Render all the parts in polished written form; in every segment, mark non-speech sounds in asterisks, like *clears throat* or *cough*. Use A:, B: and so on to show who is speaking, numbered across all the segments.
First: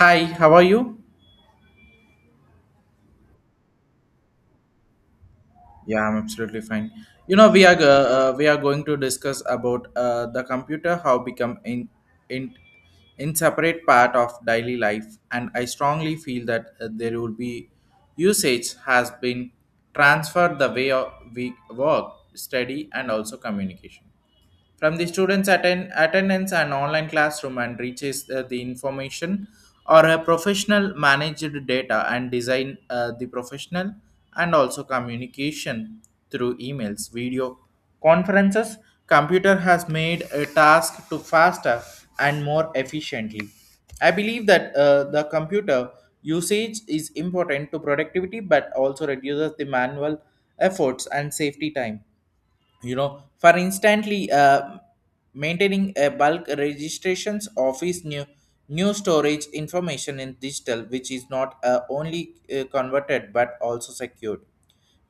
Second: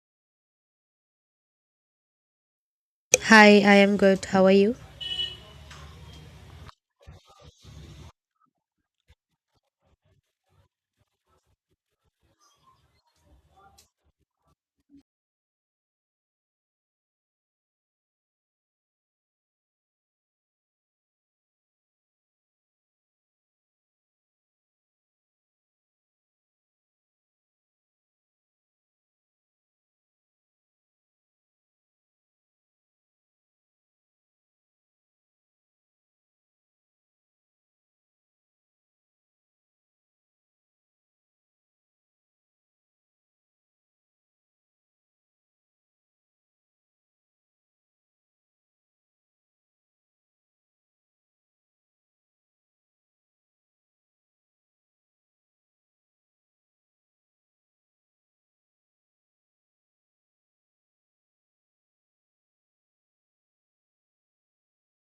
A: Hi, how are you?
B: Hi, I am good. How are you?
A: Yeah, I'm absolutely fine. You know, we are going to discuss about the computer how become in inseparate part of daily life, and I strongly feel that there will be usage has been transferred the way of we work, study, and also communication. From the students attend attendance and online classroom and reaches the information or a professional managed data and design the professional and also communication through emails video conferences computer has made a task to faster and more efficiently. I believe that the computer usage is important to productivity but also reduces the manual efforts and safety time. You know, for instantly maintaining a bulk registrations office new storage information in digital which is not only converted but also secured.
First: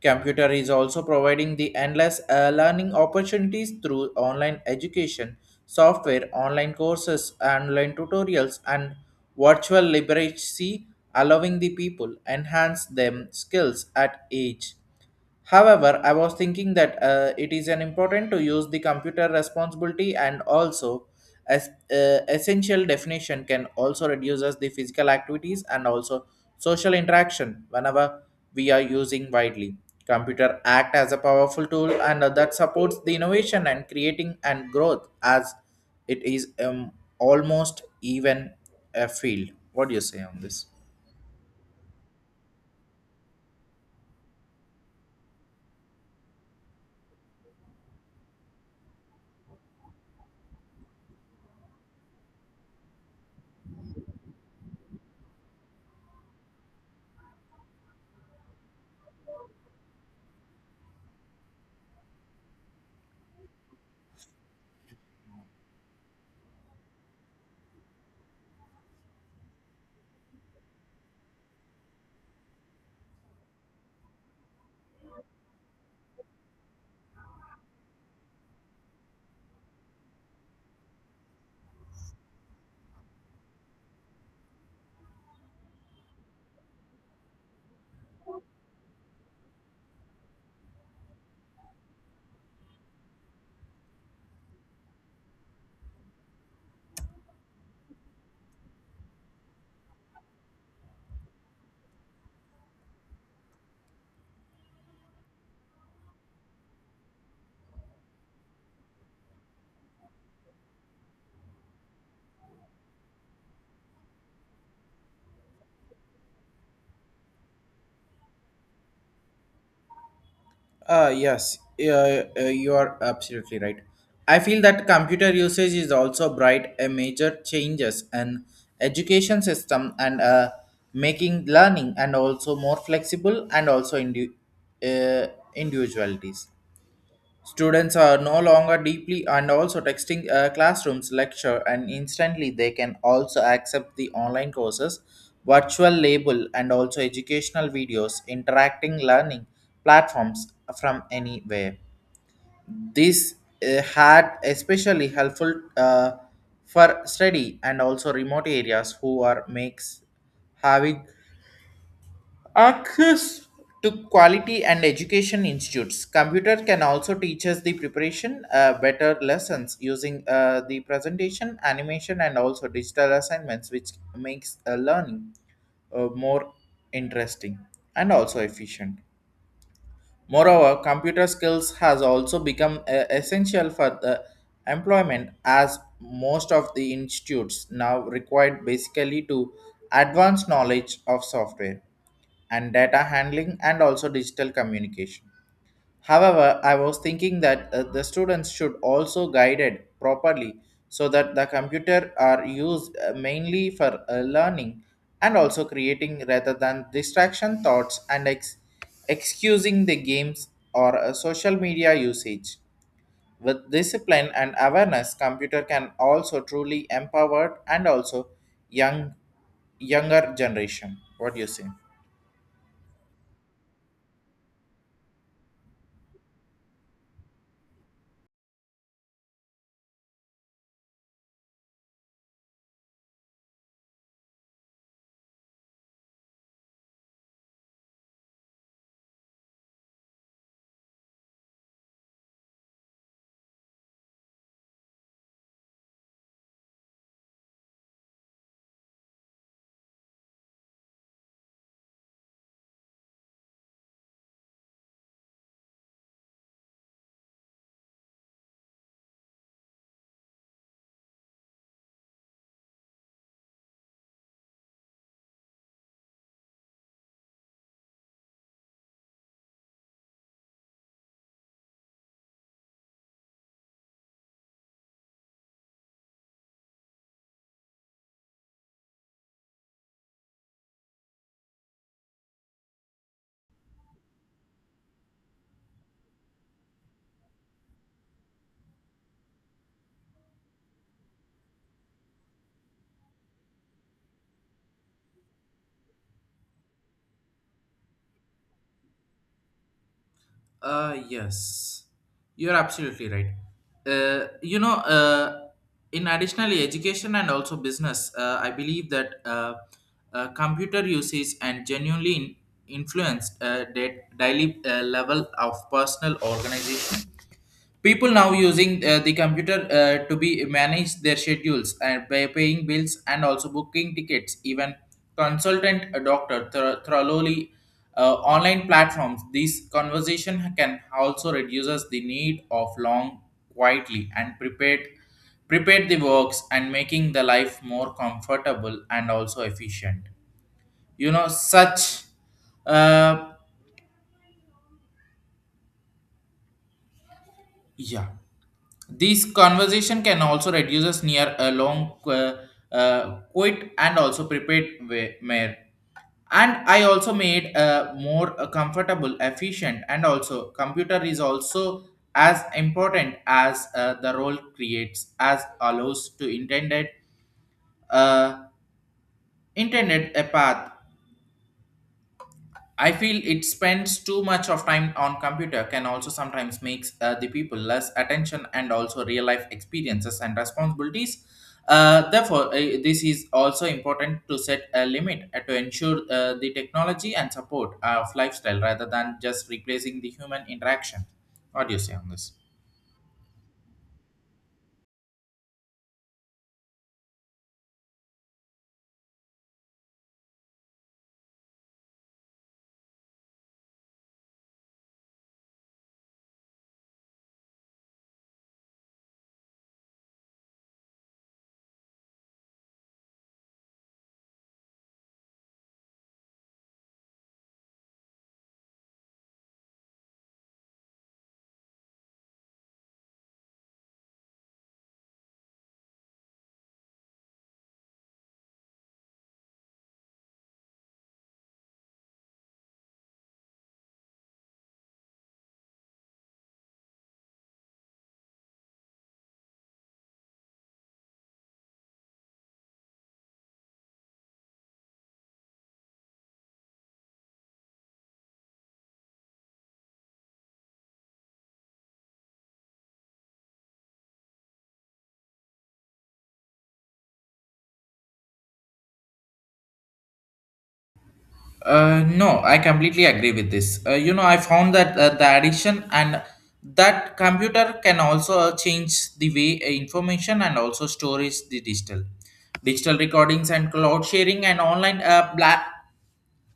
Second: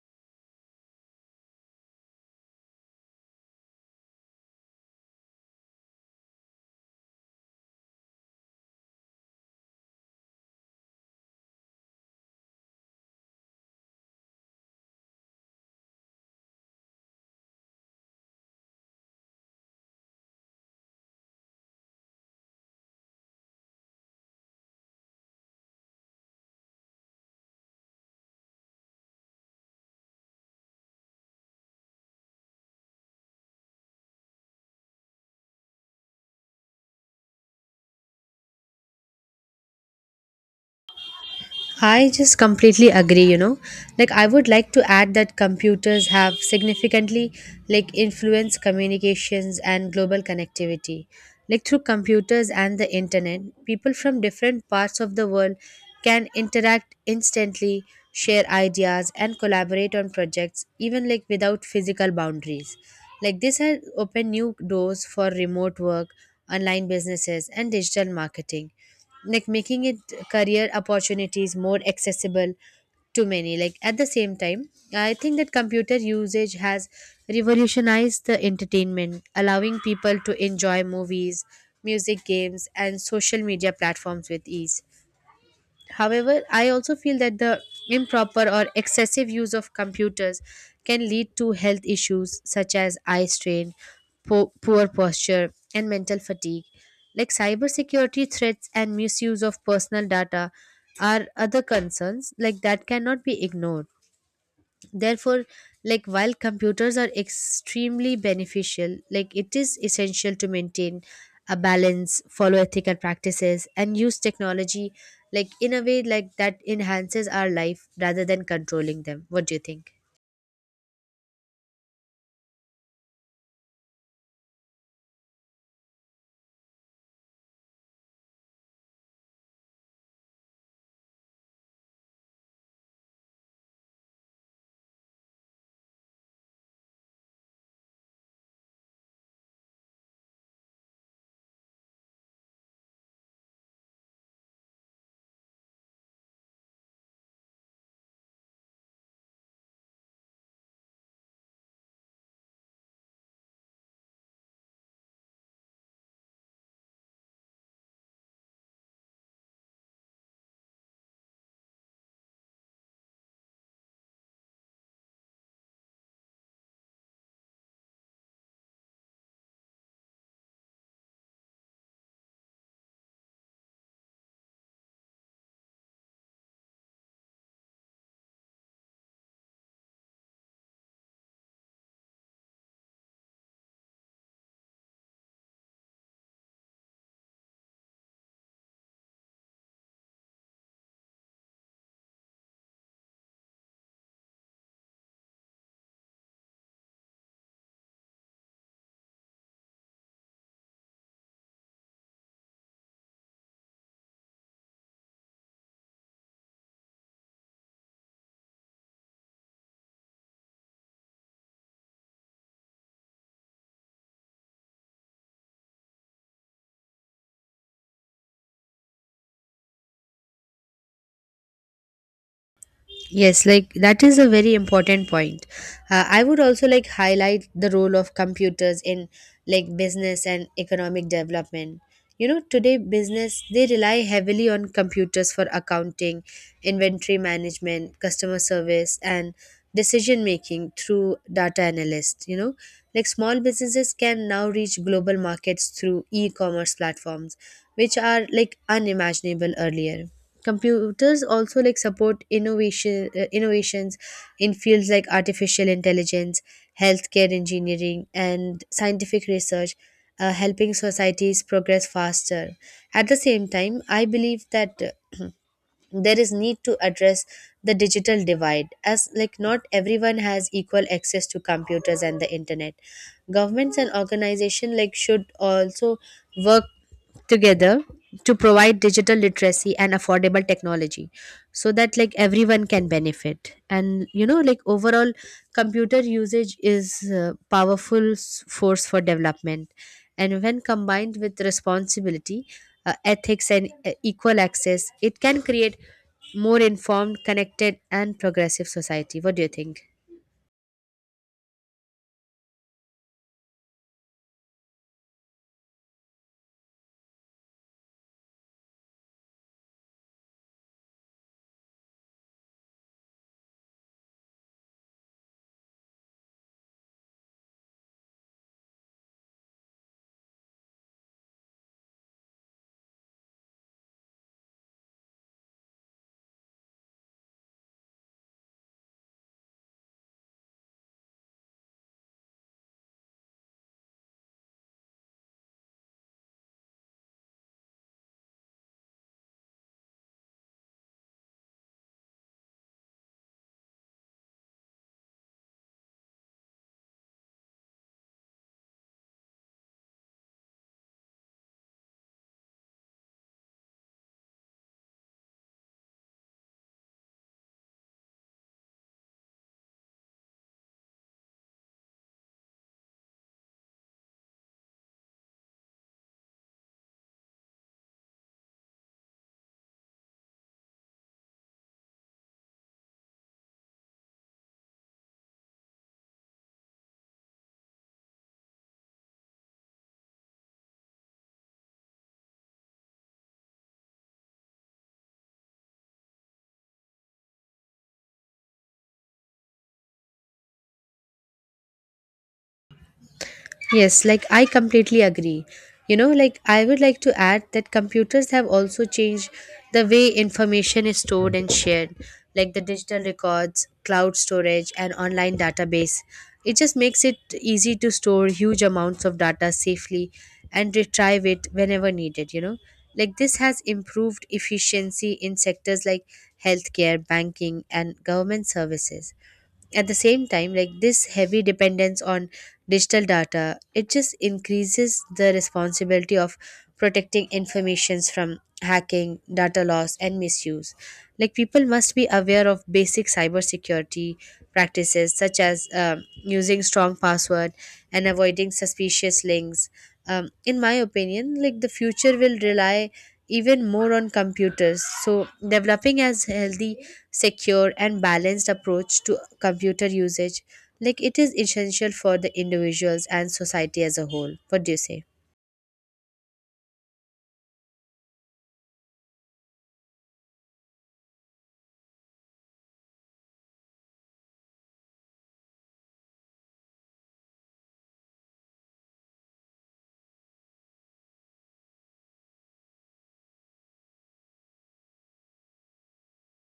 A: Computer is also providing the endless learning opportunities through online education software online courses online tutorials and virtual literacy allowing the people enhance them skills at age. However, I was thinking that it is an important to use the computer responsibility and also as essential definition can also reduces the physical activities and also social interaction whenever we are using widely. Computer act as a powerful tool and that supports the innovation and creating and growth as it is almost even a field. What do you say on this?
B: I just completely agree, you know. Like I would like to add that computers have significantly like influenced communications and global connectivity. Like through computers and the internet, people from different parts of the world can interact instantly, share ideas and collaborate on projects even like without physical boundaries. Like this has opened new doors for remote work, online businesses and digital marketing, like making it career opportunities more accessible to many, like at the same time I think that computer usage has revolutionized the entertainment, allowing people to enjoy movies, music, games and social media platforms with ease. However, I also feel that the improper or excessive use of computers can lead to health issues such as eye strain, poor posture, and mental fatigue. Like cybersecurity threats and misuse of personal data are other concerns like that cannot be ignored, therefore, like while computers are extremely beneficial, like it is essential to maintain a balance, follow ethical practices and use technology like in a way like that enhances our life rather than controlling them. What do you think?
A: Yes, you are absolutely right. I feel that computer usage is also bright a major changes and education system and making learning and also more flexible and also uh, individualities. Students are no longer deeply and also texting classrooms lecture and instantly they can also accept the online courses, virtual label and also educational videos, interacting learning platforms from anywhere. This had especially helpful for study and also remote areas who are makes having access to quality and education institutes. Computer can also teach us the preparation, better lessons using the presentation, animation, and also digital assignments, which makes learning more interesting and also efficient. Moreover, computer skills has also become essential for the employment as most of the institutes now required basically to advanced knowledge of software and data handling and also digital communication. However, I was thinking that the students should also guided properly so that the computer are used mainly for learning and also creating rather than distraction thoughts and excusing the games or social media usage. With discipline and awareness, computer can also truly empower and also young younger generation. What do you say?
B: Yes, like that is a very important point. I would also like highlight the role of computers in like business and economic development. You know, today business they rely heavily on computers for accounting, inventory management, customer service and decision making through data analysts, you know. Like small businesses can now reach global markets through e-commerce platforms which are like unimaginable earlier. Computers also like support innovation, innovations in fields like artificial intelligence, healthcare, engineering and scientific research, helping societies progress faster. At the same time I believe that *clears throat* there is need to address the digital divide, as like not everyone has equal access to computers and the internet. Governments and organizations like should also work together to provide digital literacy and affordable technology so that like everyone can benefit. And you know, like overall computer usage is a powerful force for development, and when combined with responsibility, ethics, and equal access, it can create more informed, connected, and progressive society. What do you think?
A: Yes, you're absolutely right. You know, in additionally education and also business, I believe that computer usage and genuinely influenced that daily level of personal organization. People now using the computer to be manage their schedules and by paying bills and also booking tickets even consultant a doctor thoroughly online platforms. These conversation can also reduces the need of long quietly and prepared the works and making the life more comfortable and also efficient. You know such uh, yeah, this conversation can also reduce us near a long quit and also prepared mare. And I also made a more comfortable, efficient, and also computer is also as important as the role creates as allows to uh, intended a path. I feel it spends too much of time on computer can also sometimes makes the people less attention and also real life experiences and responsibilities. Therefore, this is also important to set a limit to ensure the technology and support of lifestyle rather than just replacing the human interaction. What do you say on this?
B: Yes, like I completely agree. You know, like I would like to add that computers have also changed the way information is stored and shared, like the digital records, cloud storage, and online database. It just makes it easy to store huge amounts of data safely and retrieve it whenever needed, you know. Like this has improved efficiency in sectors like healthcare, banking, and government services. At the same time, like this heavy dependence on digital data, it just increases the responsibility of protecting informations from hacking, data loss and misuse. Like people must be aware of basic cybersecurity practices such as using strong password and avoiding suspicious links. In my opinion, like the future will rely even more on computers, so developing as healthy, secure and balanced approach to computer usage, like it is essential for the individuals and society as a whole. What do you say?
A: No, I completely agree with this. You know, I found that the addiction and that computer can also change the way information and also storage the digital recordings and cloud sharing and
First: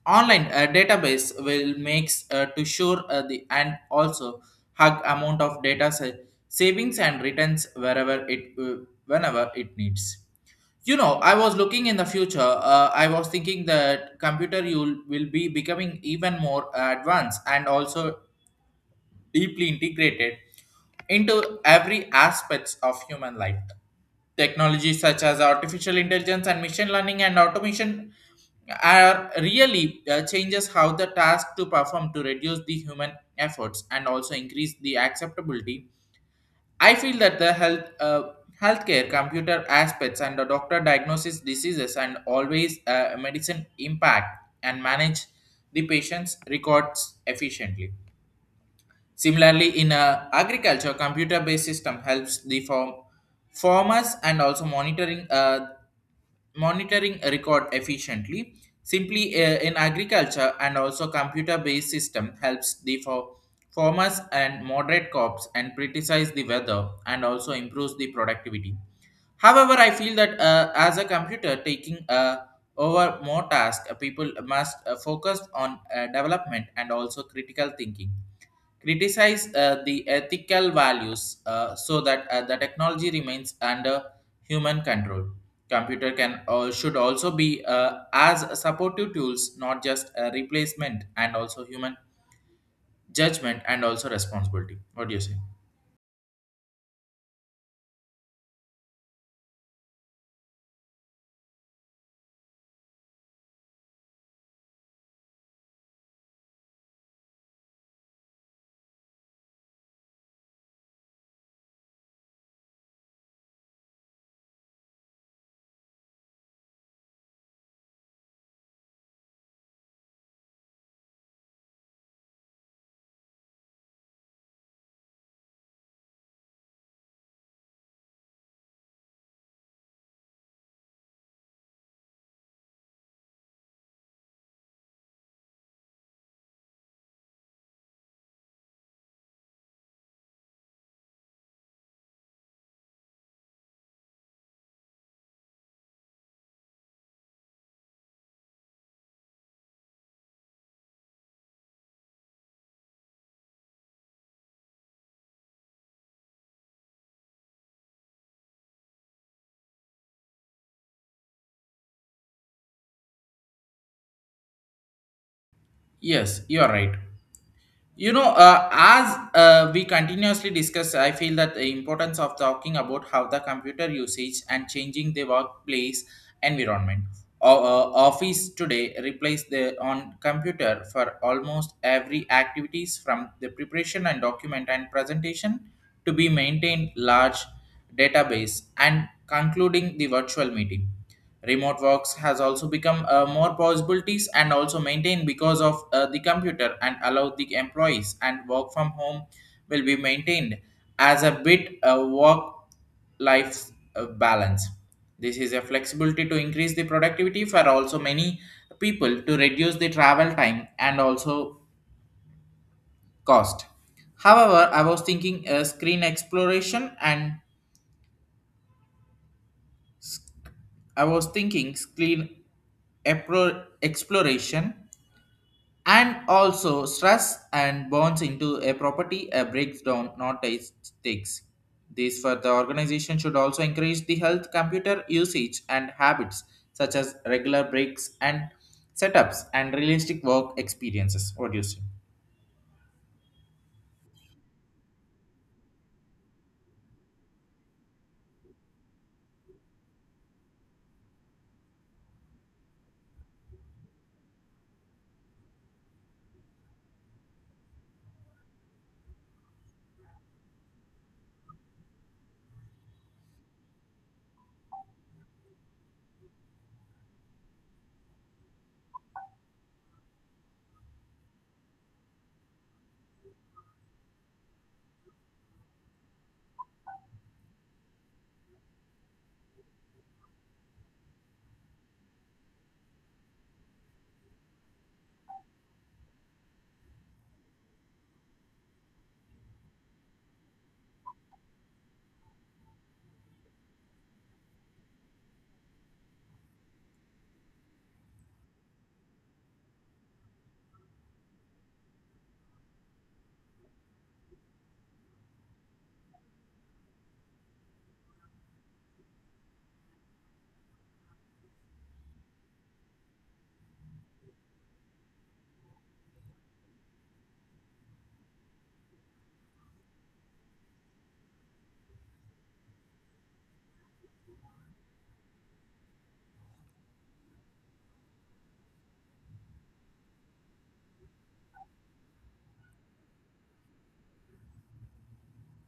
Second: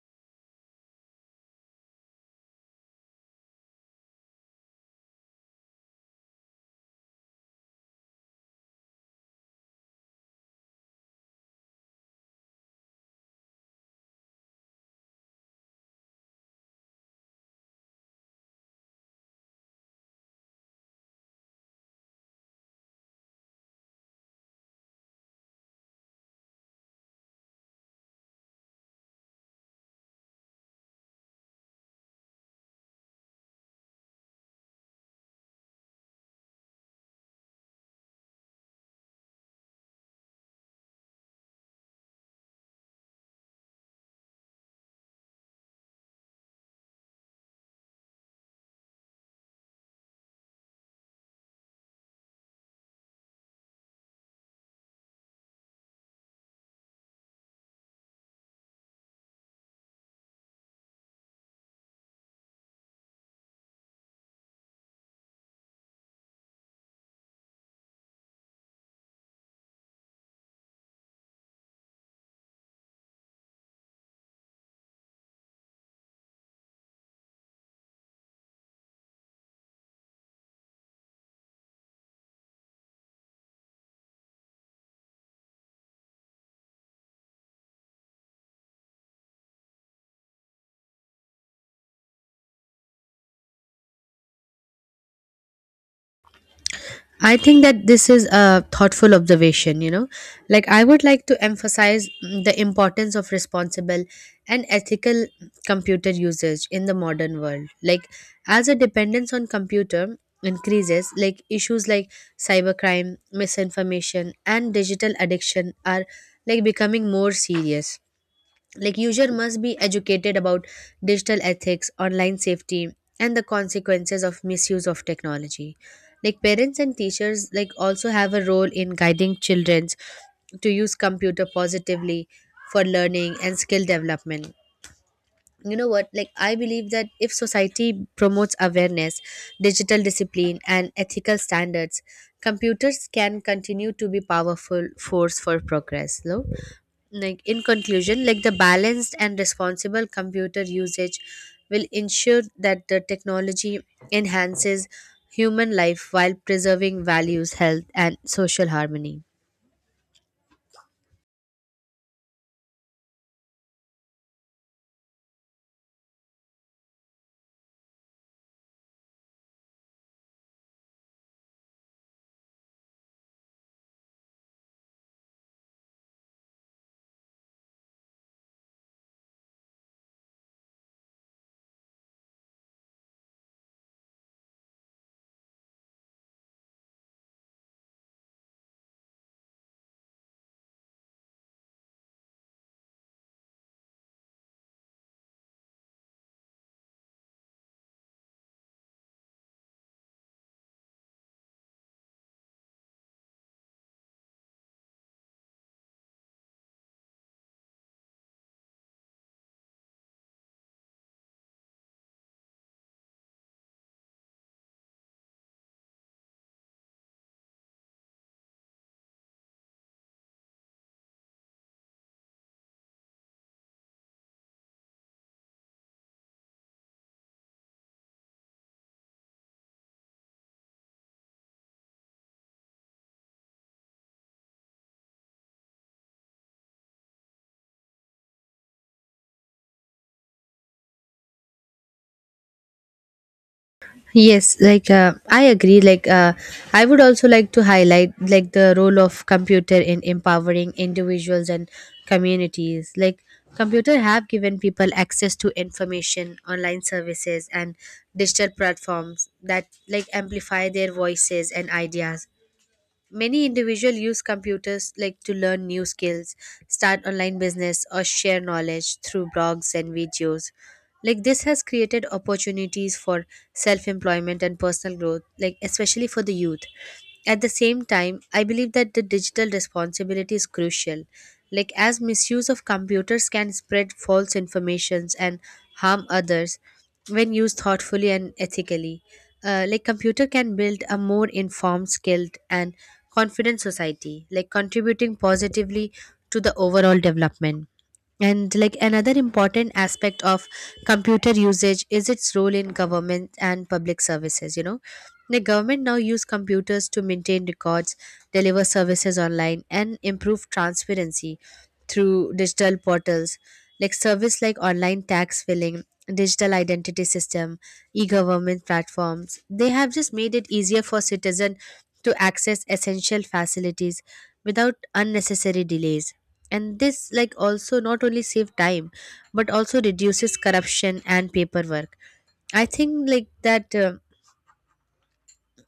A: online database will makes to sure the and also hug amount of data savings and returns wherever it whenever it needs. You know, I was looking in the future, I was thinking that computer will be becoming even more advanced and also deeply integrated into every aspects of human life. Technologies such as artificial intelligence and machine learning and automation are really changes how the task to perform to reduce the human efforts and also increase the acceptability. I feel that the healthcare computer aspects and the doctor diagnoses diseases and always medicine impact and manage the patient's records efficiently. Similarly, in agriculture, computer-based system helps the farmers and also monitoring a record efficiently. Simply in agriculture and also computer based system helps the for farmers and moderate crops and criticize the weather and also improves the productivity. However, I feel that as a computer taking over more tasks people must focus on development and also critical thinking criticize the ethical values so that the technology remains under human control. Computer can should also be as supportive tools, not just a replacement, and also human judgment and also responsibility. What do you say?
B: I think that this is a thoughtful observation, you know. Like I would like to emphasize the importance of responsible and ethical computer usage in the modern world, like as a dependence on computer increases, like issues like cybercrime, misinformation and digital addiction are like becoming more serious. Like user must be educated about digital ethics, online safety and the consequences of misuse of technology. Like parents and teachers like also have a role in guiding childrens to use computer positively for learning and skill development. You know what, like I believe that if society promotes awareness, digital discipline and ethical standards, computers can continue to be powerful force for progress. No, like in conclusion, like the balanced and responsible computer usage will ensure that the technology enhances human life while preserving values, health and social harmony.
A: Yes, you are right. You know, as we continuously discuss I feel that the importance of talking about how the computer usage and changing the workplace environment. Office today replace the on computer for almost every activities from the preparation and document and presentation to be maintained large database and concluding the virtual meeting. Remote works has also become more possibilities and also maintained because of the computer and allow the employees and work from home will be maintained as a bit a work life balance. This is a flexibility to increase the productivity for also many people to reduce the travel time and also cost. However, I was thinking screen exploration and I was thinking screen exploration and also stress and bonds into a property a breakdown not a stakes. This for the organization should also encourage the health computer usage and habits such as regular breaks and setups and realistic work experiences. What do you say?
B: Yes, like I agree. Like, I would also like to highlight like the role of computer in empowering individuals and communities. Like computer have given people access to information, online services, and digital platforms that like amplify their voices and ideas. Many individuals use computers like to learn new skills, start online business or share knowledge through blogs and videos. Like this has created opportunities for self-employment and personal growth, like especially for the youth. At the same time, I believe that the digital responsibility is crucial, like as misuse of computers can spread false informations and harm others, when used thoughtfully and ethically. Like computer can build a more informed, skilled, and confident society, like contributing positively to the overall development. And like another important aspect of computer usage is its role in government and public services, you know. The government now use computers to maintain records, deliver services online, and improve transparency through digital portals, like service like online tax filing, digital identity system, e-government platforms. They have just made it easier for citizen to access essential facilities without unnecessary delays, and this like also not only save time but also reduces corruption and paperwork. I think like that, uh,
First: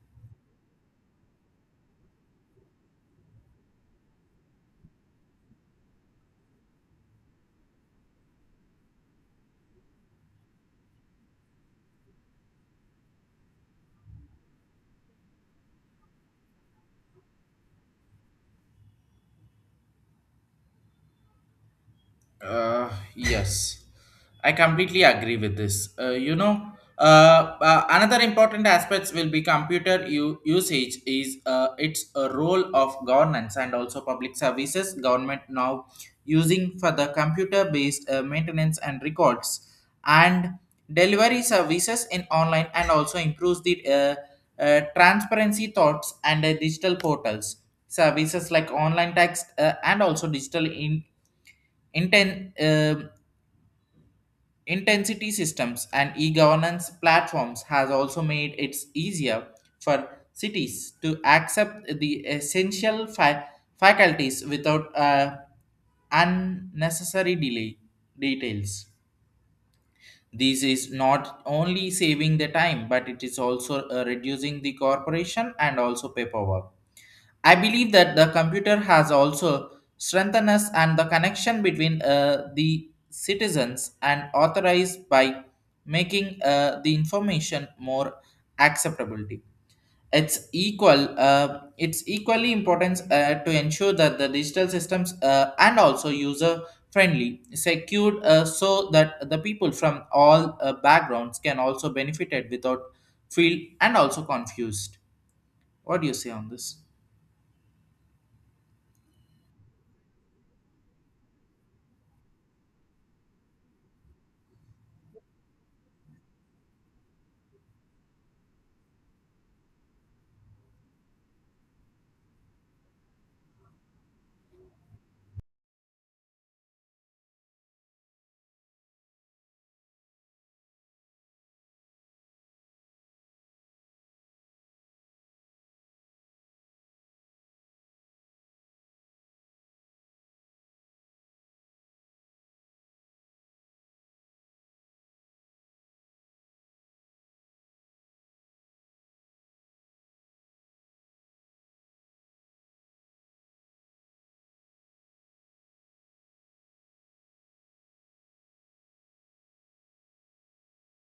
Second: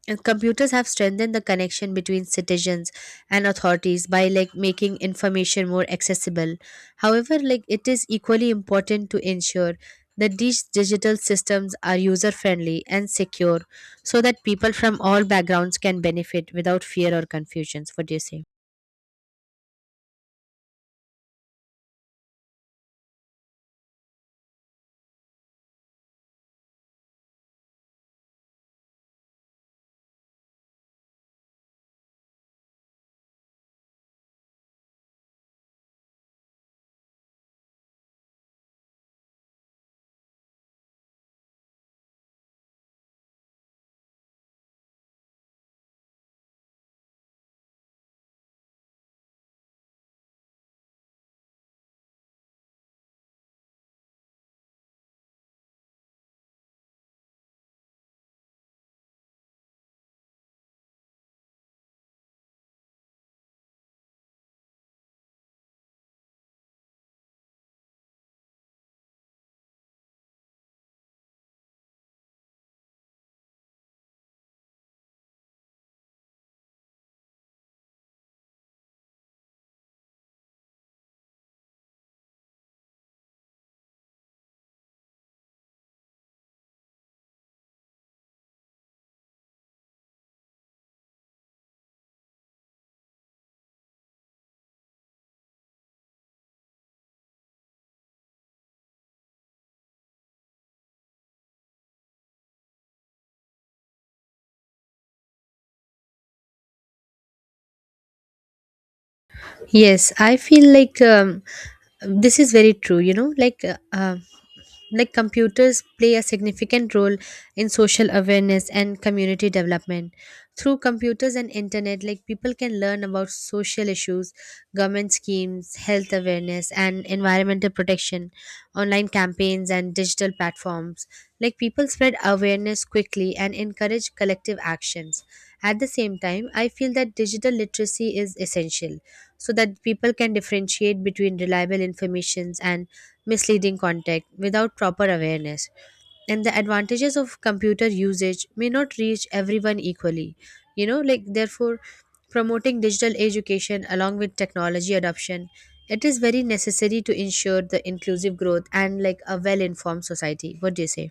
B: and computers have strengthened the connection between citizens and authorities by like making information more accessible. However, like it is equally important to ensure that these digital systems are user friendly and secure so that people from all backgrounds can benefit without fear or confusions. What do you say?
A: Yes, I completely agree with this. You know, another important aspects will be computer usage is its a role of governance and also public services. Government now using for the computer-based maintenance and records and delivery services in online and also improves the transparency thoughts and digital portals. Services like online text and also digital in Inten- um intensity systems and e-governance platforms has also made it easier for cities to accept the essential faculties without unnecessary delay details. This is not only saving the time, but it is also reducing the corporation and also paperwork. I believe that the computer has also strengthened us and the connection between the citizens and authorized by making the information more acceptability. It's equally important to ensure that the digital systems and also user friendly, secured, so that the people from all backgrounds can also benefit it without feel and also confused. What do you say on this?
B: Yes, I feel like this is very true. You know, like, like computers play a significant role in social awareness and community development. Through computers and internet, like people can learn about social issues, government schemes, health awareness, and environmental protection, online campaigns, and digital platforms. Like people spread awareness quickly and encourage collective actions. At the same time, I feel that digital literacy is essential so that people can differentiate between reliable informations and misleading content. Without proper awareness, and the advantages of computer usage may not reach everyone equally, you know. Like therefore, promoting digital education along with technology adoption, it is very necessary to ensure the inclusive growth and like a well informed society. What do you say?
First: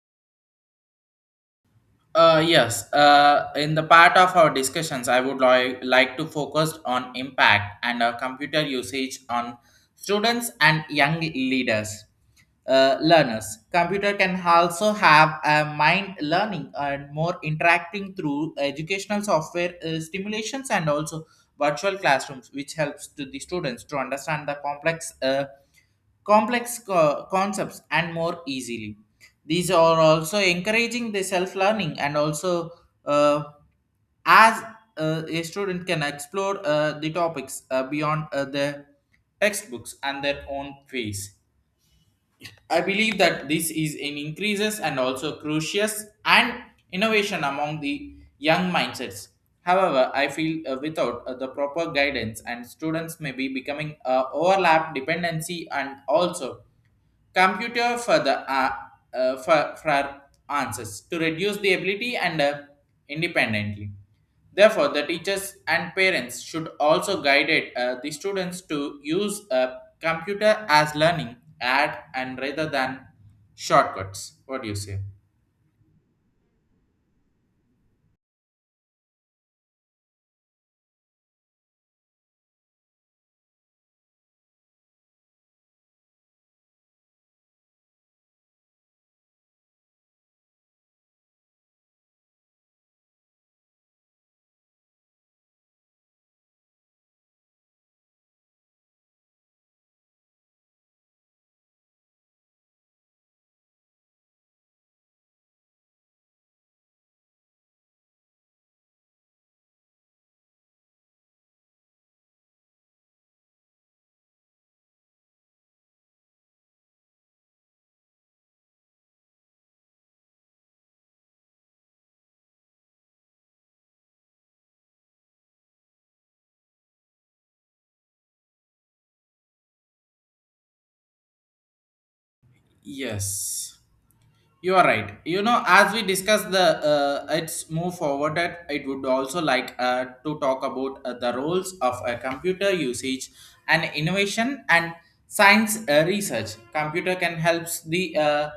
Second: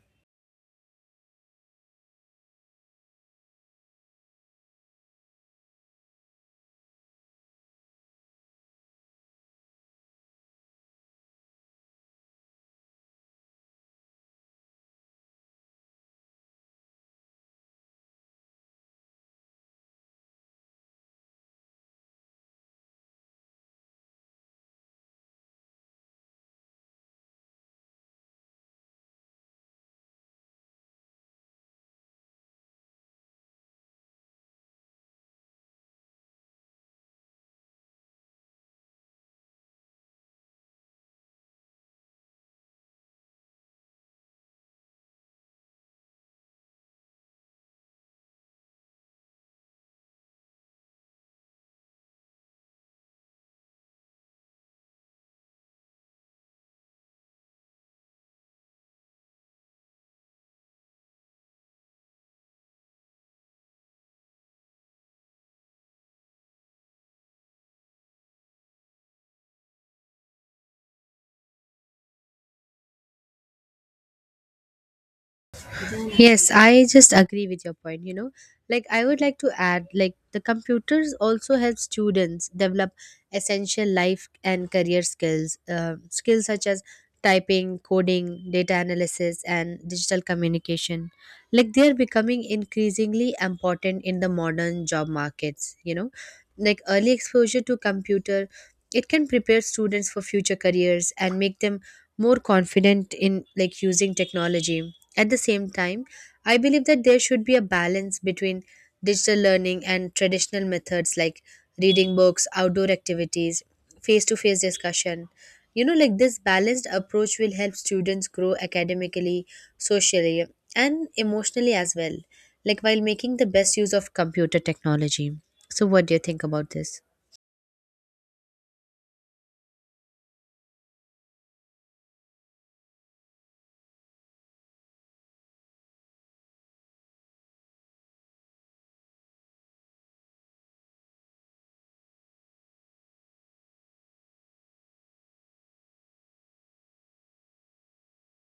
A: Yes, in the part of our discussions, I would like to focus on impact and computer usage on students and young leaders, learners. Computer can also have a mind learning and more interacting through educational software stimulations and also virtual classrooms, which helps to the students to understand the complex. Complex concepts and more easily. These are also encouraging the self learning and also uh, as a student can explore the topics beyond the textbooks and their own pace. I believe that this is an increases and also crucial and innovation among the young mindsets. However, I feel without the proper guidance and students may be becoming overlap dependency and also computer for the for answers to reduce the ability and independently. Therefore the teachers and parents should also guide the students to use a computer as learning add and rather than shortcuts. What do you say?
B: Yes, I just agree with your point. You know, like I would like to add, like the computers also help students develop essential life and career skills, skills such as typing, coding, data analysis, and digital communication. Like they are becoming increasingly important in the modern job markets. You know, like early exposure to computer, it can prepare students for future careers and make them more confident in like using technology. At the same time I believe that there should be a balance between digital learning and traditional methods like reading books, outdoor activities, face to face discussion. You know, like this balanced approach will help students grow academically, socially, and emotionally as well, like while making the best use of computer technology. So, what do you think about this?
A: Yes, you are right. You know, as we discuss the its move forward, that it would also like to talk about the roles of a computer usage and innovation and science research. Computer can helps the uh,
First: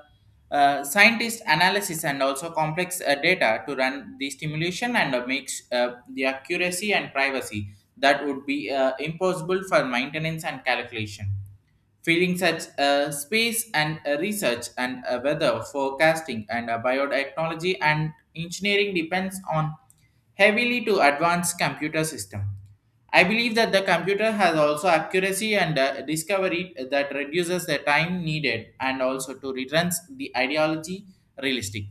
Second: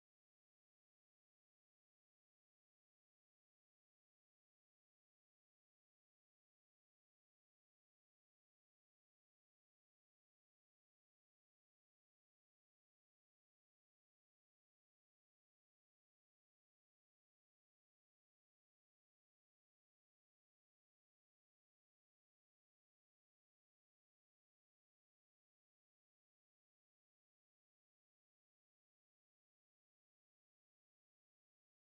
A: uh, scientist analysis and also complex data to run the stimulation and makes the accuracy and privacy that would be impossible for maintenance and calculation. Feeling such a space and a research and a weather forecasting and a biotechnology and engineering depends on heavily to advanced computer system. I believe that the computer has also accuracy and discovery that reduces the time needed and also to returns the ideology realistic.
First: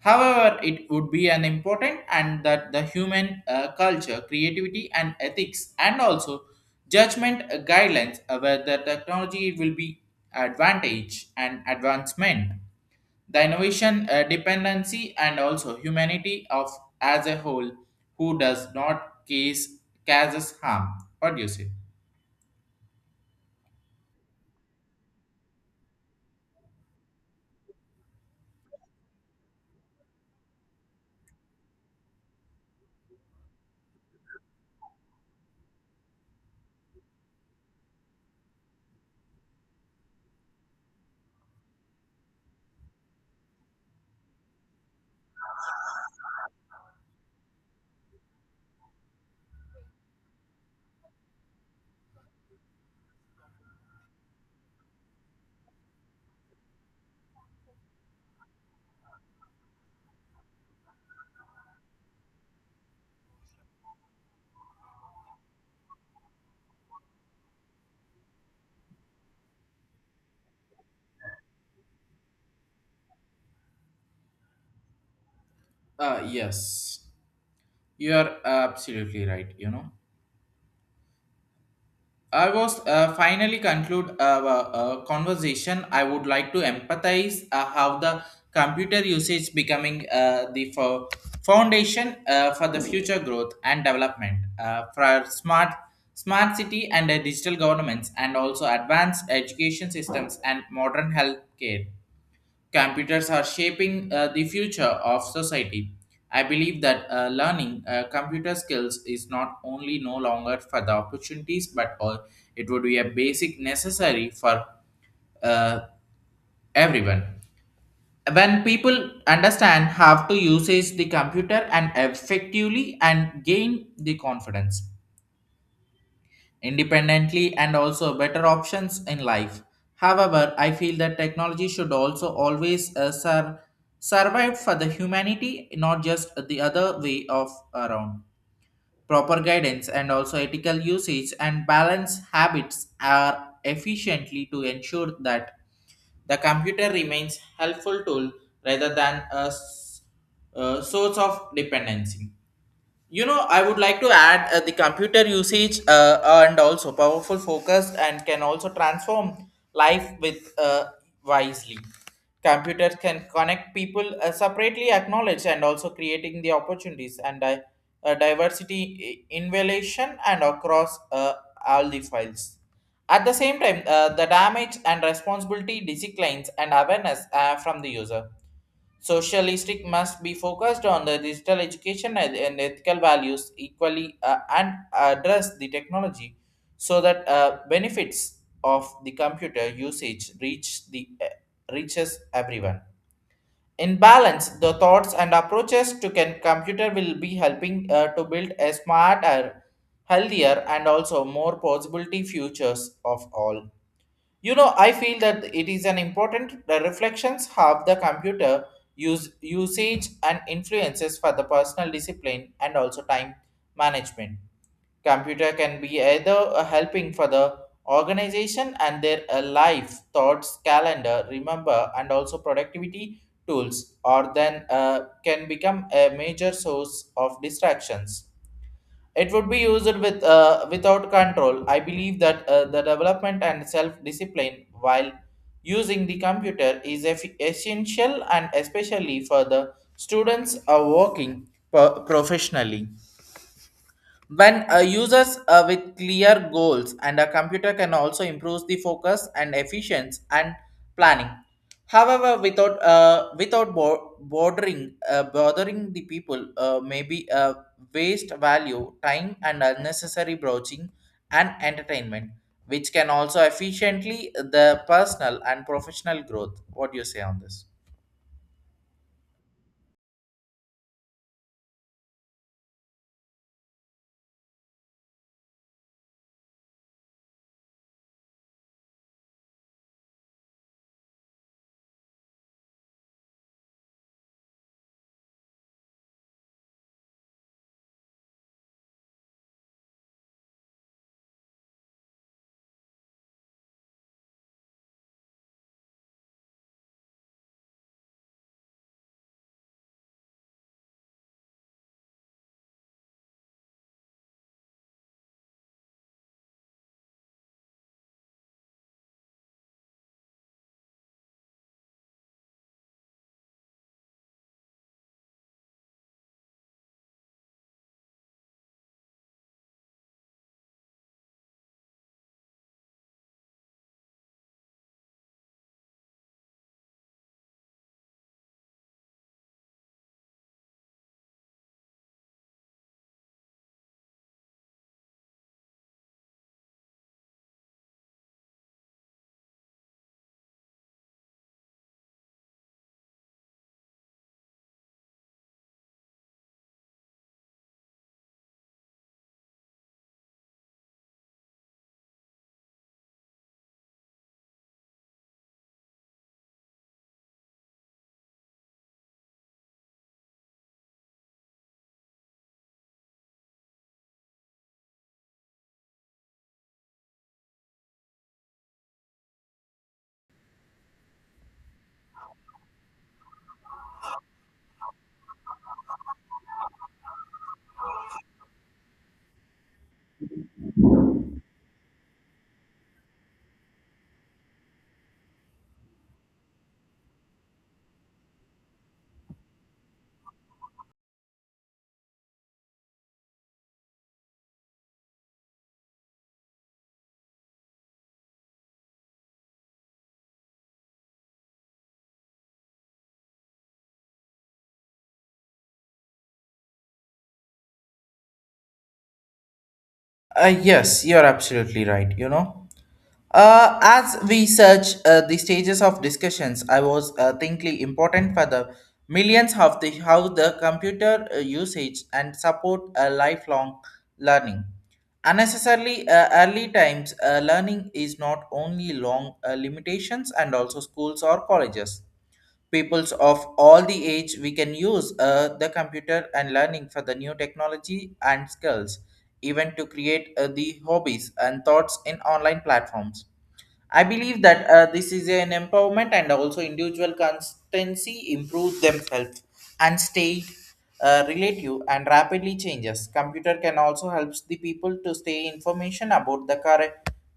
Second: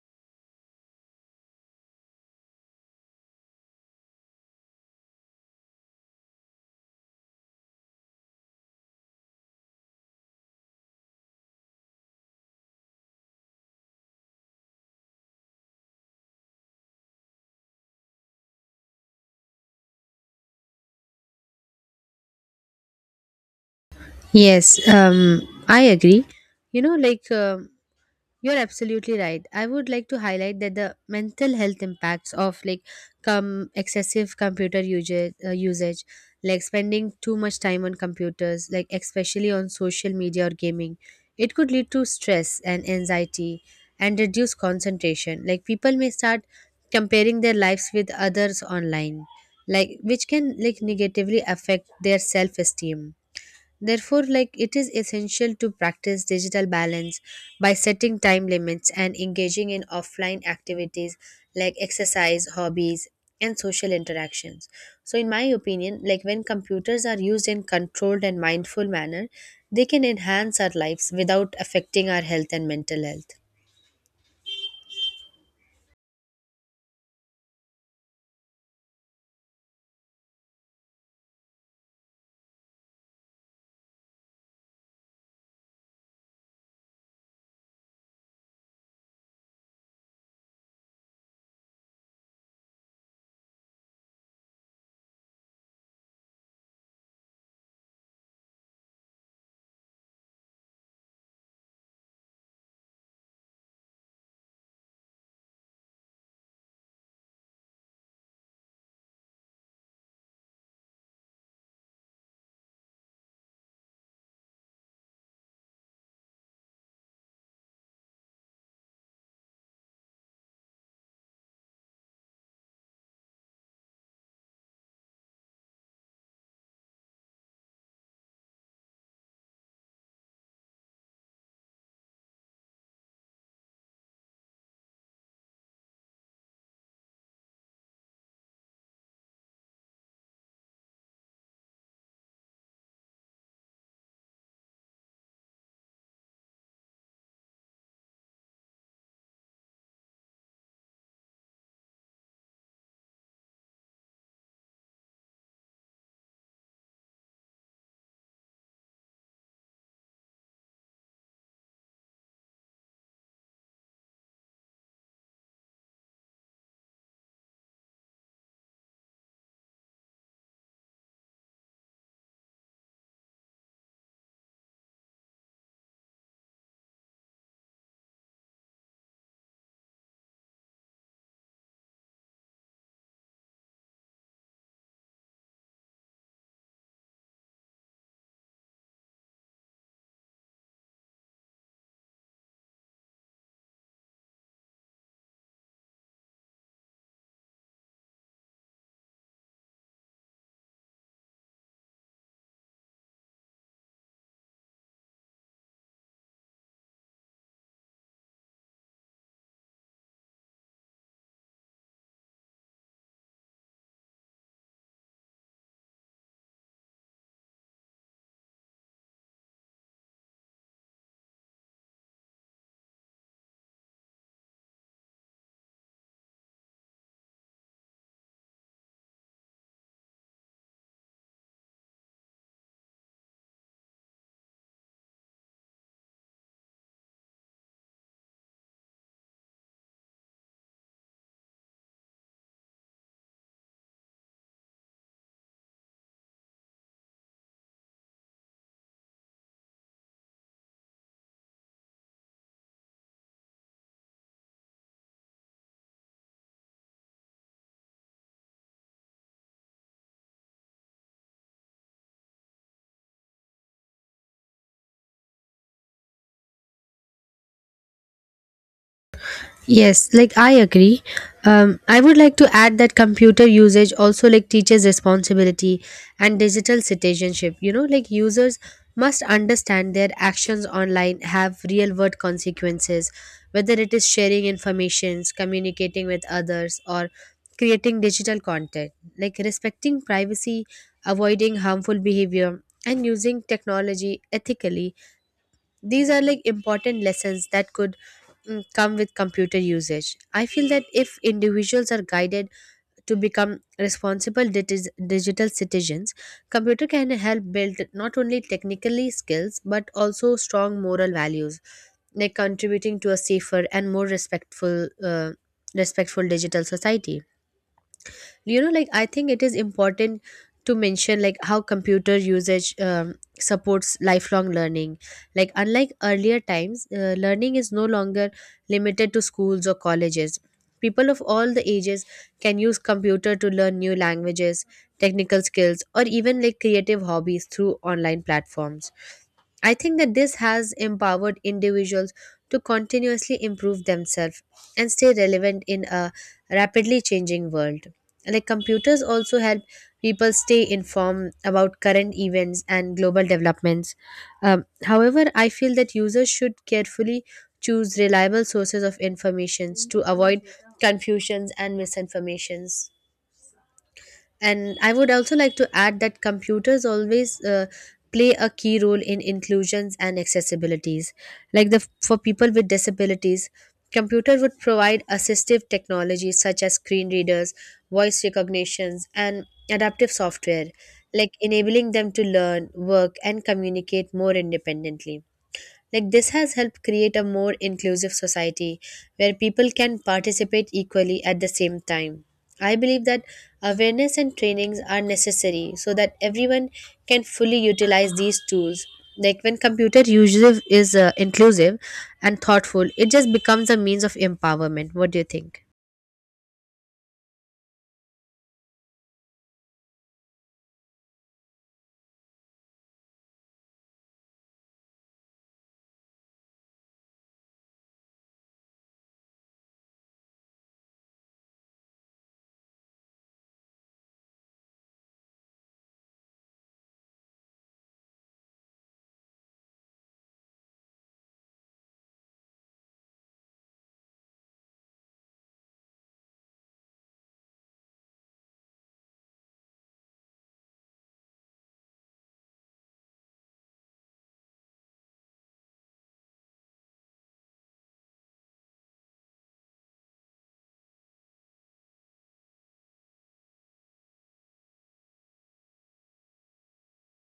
A: However, it would be an important and that the human culture, creativity, and ethics, and also judgment guidelines where the technology will be advantage and advancement. The innovation dependency and also humanity of as a whole who does not case causes harm. What do you say?
B: Yes, I agree. You know, like, you're absolutely right. I would like to highlight that the mental health impacts of like excessive computer usage, like spending too much time on computers, like especially on social media or gaming, it could lead to stress and anxiety and reduce concentration. Like people may start comparing their lives with others online, like which can like negatively affect their self-esteem. Therefore, like it is essential to practice digital balance by setting time limits and engaging in offline activities like exercise, hobbies, and social interactions. So, in my opinion, like when computers are used in controlled and mindful manner, they can enhance our lives without affecting our health and mental health.
A: Yes, you are absolutely right. You know, I was finally conclude a conversation. I would like to empathize how the computer usage becoming the foundation for the future growth and development for smart city and digital governments and also advanced education systems and modern healthcare. Computers are shaping the future of society. I believe that learning computer skills is not only no longer for the opportunities, but it would be a basic necessary for uh, everyone. When people understand how to use the computer and effectively and gain the confidence, independently and also better options in life. However, I feel that technology should also always survive for the humanity, not just the other way of around. Proper guidance and also ethical usage and balance habits are efficiently to ensure that the computer remains helpful tool rather than a source of dependency. You know, I would like to add the computer usage and also powerful focus and can also transform life with wisely. Computers can connect people separately, acknowledge, and also creating the opportunities and diversity invaluation and across all the files. At the same time, the damage and responsibility declines and awareness from the user socialistic must be focused on the digital education and ethical values equally and address the technology so that benefits of the computer usage reach the reaches everyone. In balance, the thoughts and approaches to can computer will be helping to build a smarter, healthier, and also more possibility futures of all. You know, I feel that it is an important the reflections have the computer use usage and influences for the personal discipline and also time management. Computer can be either a helping for the organization and their life, thoughts, calendar, remember, and also productivity tools, or then can become a major source of distractions it would be used with without control. I believe that the development and self-discipline while using the computer is essential and especially for the students are working professionally. When users with clear goals and a computer can also improve the focus and efficiency and planning. However, without bo- bordering bothering the people, maybe waste value, time, and unnecessary broaching and entertainment, which can also efficiently the personal and professional growth. What do you say on this?
B: Yes, like I agree. I would like to add that computer usage also like teaches responsibility and digital citizenship. You know, like users must understand their actions online have real world consequences, whether it is sharing informations, communicating with others, or creating digital content. Like respecting privacy, avoiding harmful behavior, and using technology ethically, these are like important lessons that could come with computer usage. I feel that if individuals are guided to become responsible digital citizens, computer can help build not only technically skills but also strong moral values, like contributing to a safer and more respectful digital society. You know, like I think it is important to mention like how computer usage supports lifelong learning, like unlike earlier times, learning is no longer limited to schools or colleges. People of all the ages can use computer to learn new languages, technical skills or even like creative hobbies through online platforms. I think that this has empowered individuals to continuously improve themselves and stay relevant in a rapidly changing world. Like computers also help people stay informed about current events and global developments. However, I feel that users should carefully choose reliable sources of information to avoid confusions and misinformations. And I would also like to add that computers always play a key role in inclusions and accessibilities, like the for people with disabilities, computer would provide assistive technologies such as screen readers, voice recognitions and adaptive software, like enabling them to learn, work and communicate more independently. Like this has helped create a more inclusive society where people can participate equally. At the same time, I believe that awareness and trainings are necessary so that everyone can fully utilize these tools. Like when computer usage is inclusive and thoughtful, it just becomes a means of empowerment. What do you think?
A: Yes, you're absolutely right, you know. As we search the stages of discussions, I was thinking important for the millions of the how the computer usage and support a lifelong learning. Unnecessarily early times learning is not only long limitations and also schools or colleges peoples of all the age we can use the computer and learning for the new technology and skills even to create the hobbies and thoughts in online platforms. I believe that this is an empowerment and also individual constancy improve themselves and stay relative and rapidly changes computer can also helps the people to stay information about the current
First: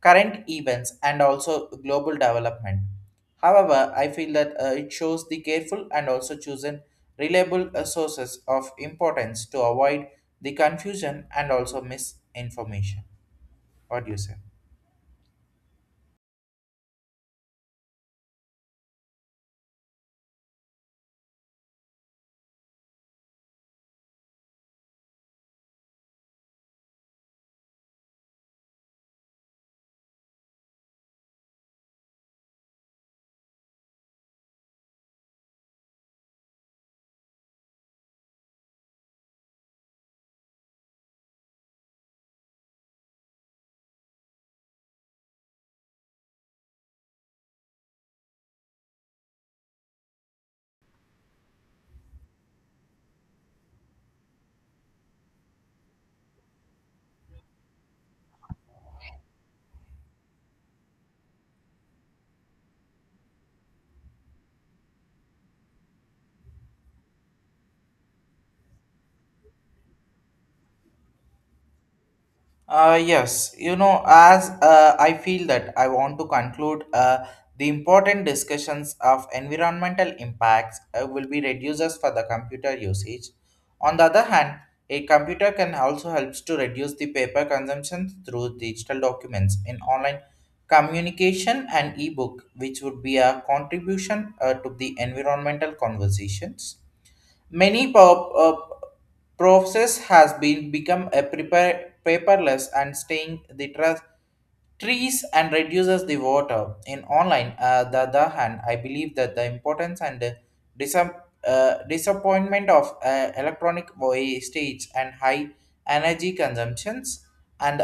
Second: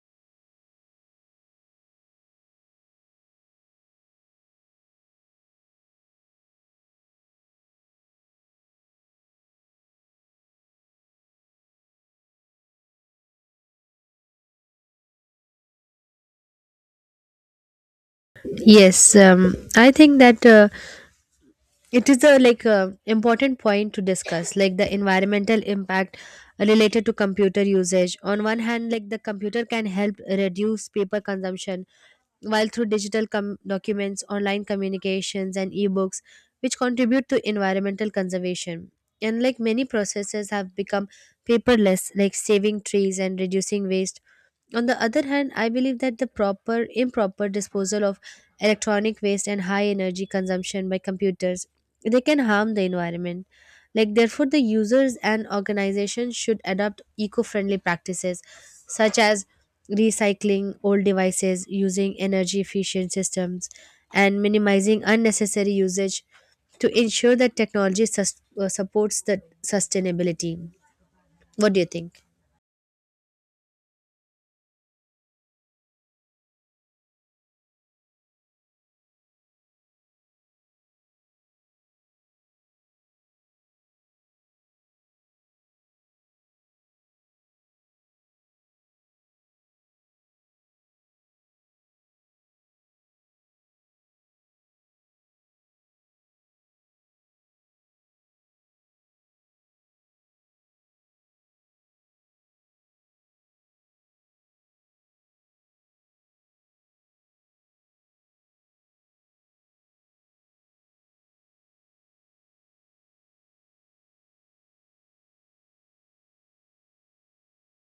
A: current events and also global development. However, I feel that it shows the careful and also chosen reliable sources of importance to avoid the confusion and also misinformation. What do you say?
B: Yes, I think that it is a like a important point to discuss like the environmental impact related to computer usage. On one hand, like the computer can help reduce paper consumption, while through digital documents, online communications and ebooks, which contribute to environmental conservation, and like many processes have become paperless, like saving trees and reducing waste. On the other hand, I believe that the proper improper disposal of electronic waste and high energy consumption by computers, they can harm the environment. Like therefore the users and organizations should adopt eco-friendly practices such as recycling old devices, using energy efficient systems and minimizing unnecessary usage to ensure that technology supports the sustainability. What do you think?
A: Yes, you know, as I feel that I want to conclude the important discussions of environmental impacts will be reduces for the computer usage. On the other hand, a computer can also helps to reduce the paper consumption through digital documents in online communication and ebook, which would be a contribution to the environmental conversations. Many pop, uh, Process has been become a prepare, paperless and staying the trust trees and reduces the water. In online, the other hand, I believe that the importance and the disap- disappointment of electronic wastage and high energy consumptions and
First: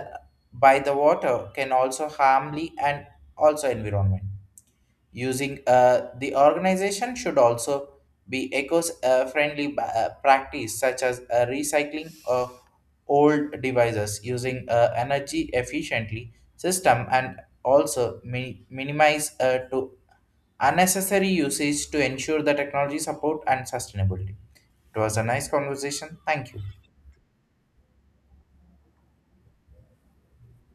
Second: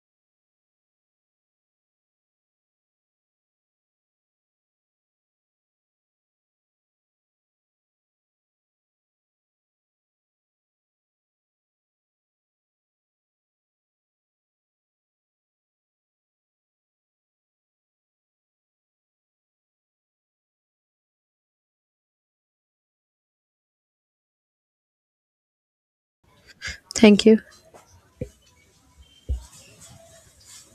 A: by the water can also harmly and also environment. Using the organization should also be eco-friendly practice such as recycling of old devices, using energy efficiently system, and also minimize to unnecessary usage to ensure the technology support and sustainability. It was a nice conversation. Thank you.
B: Thank you.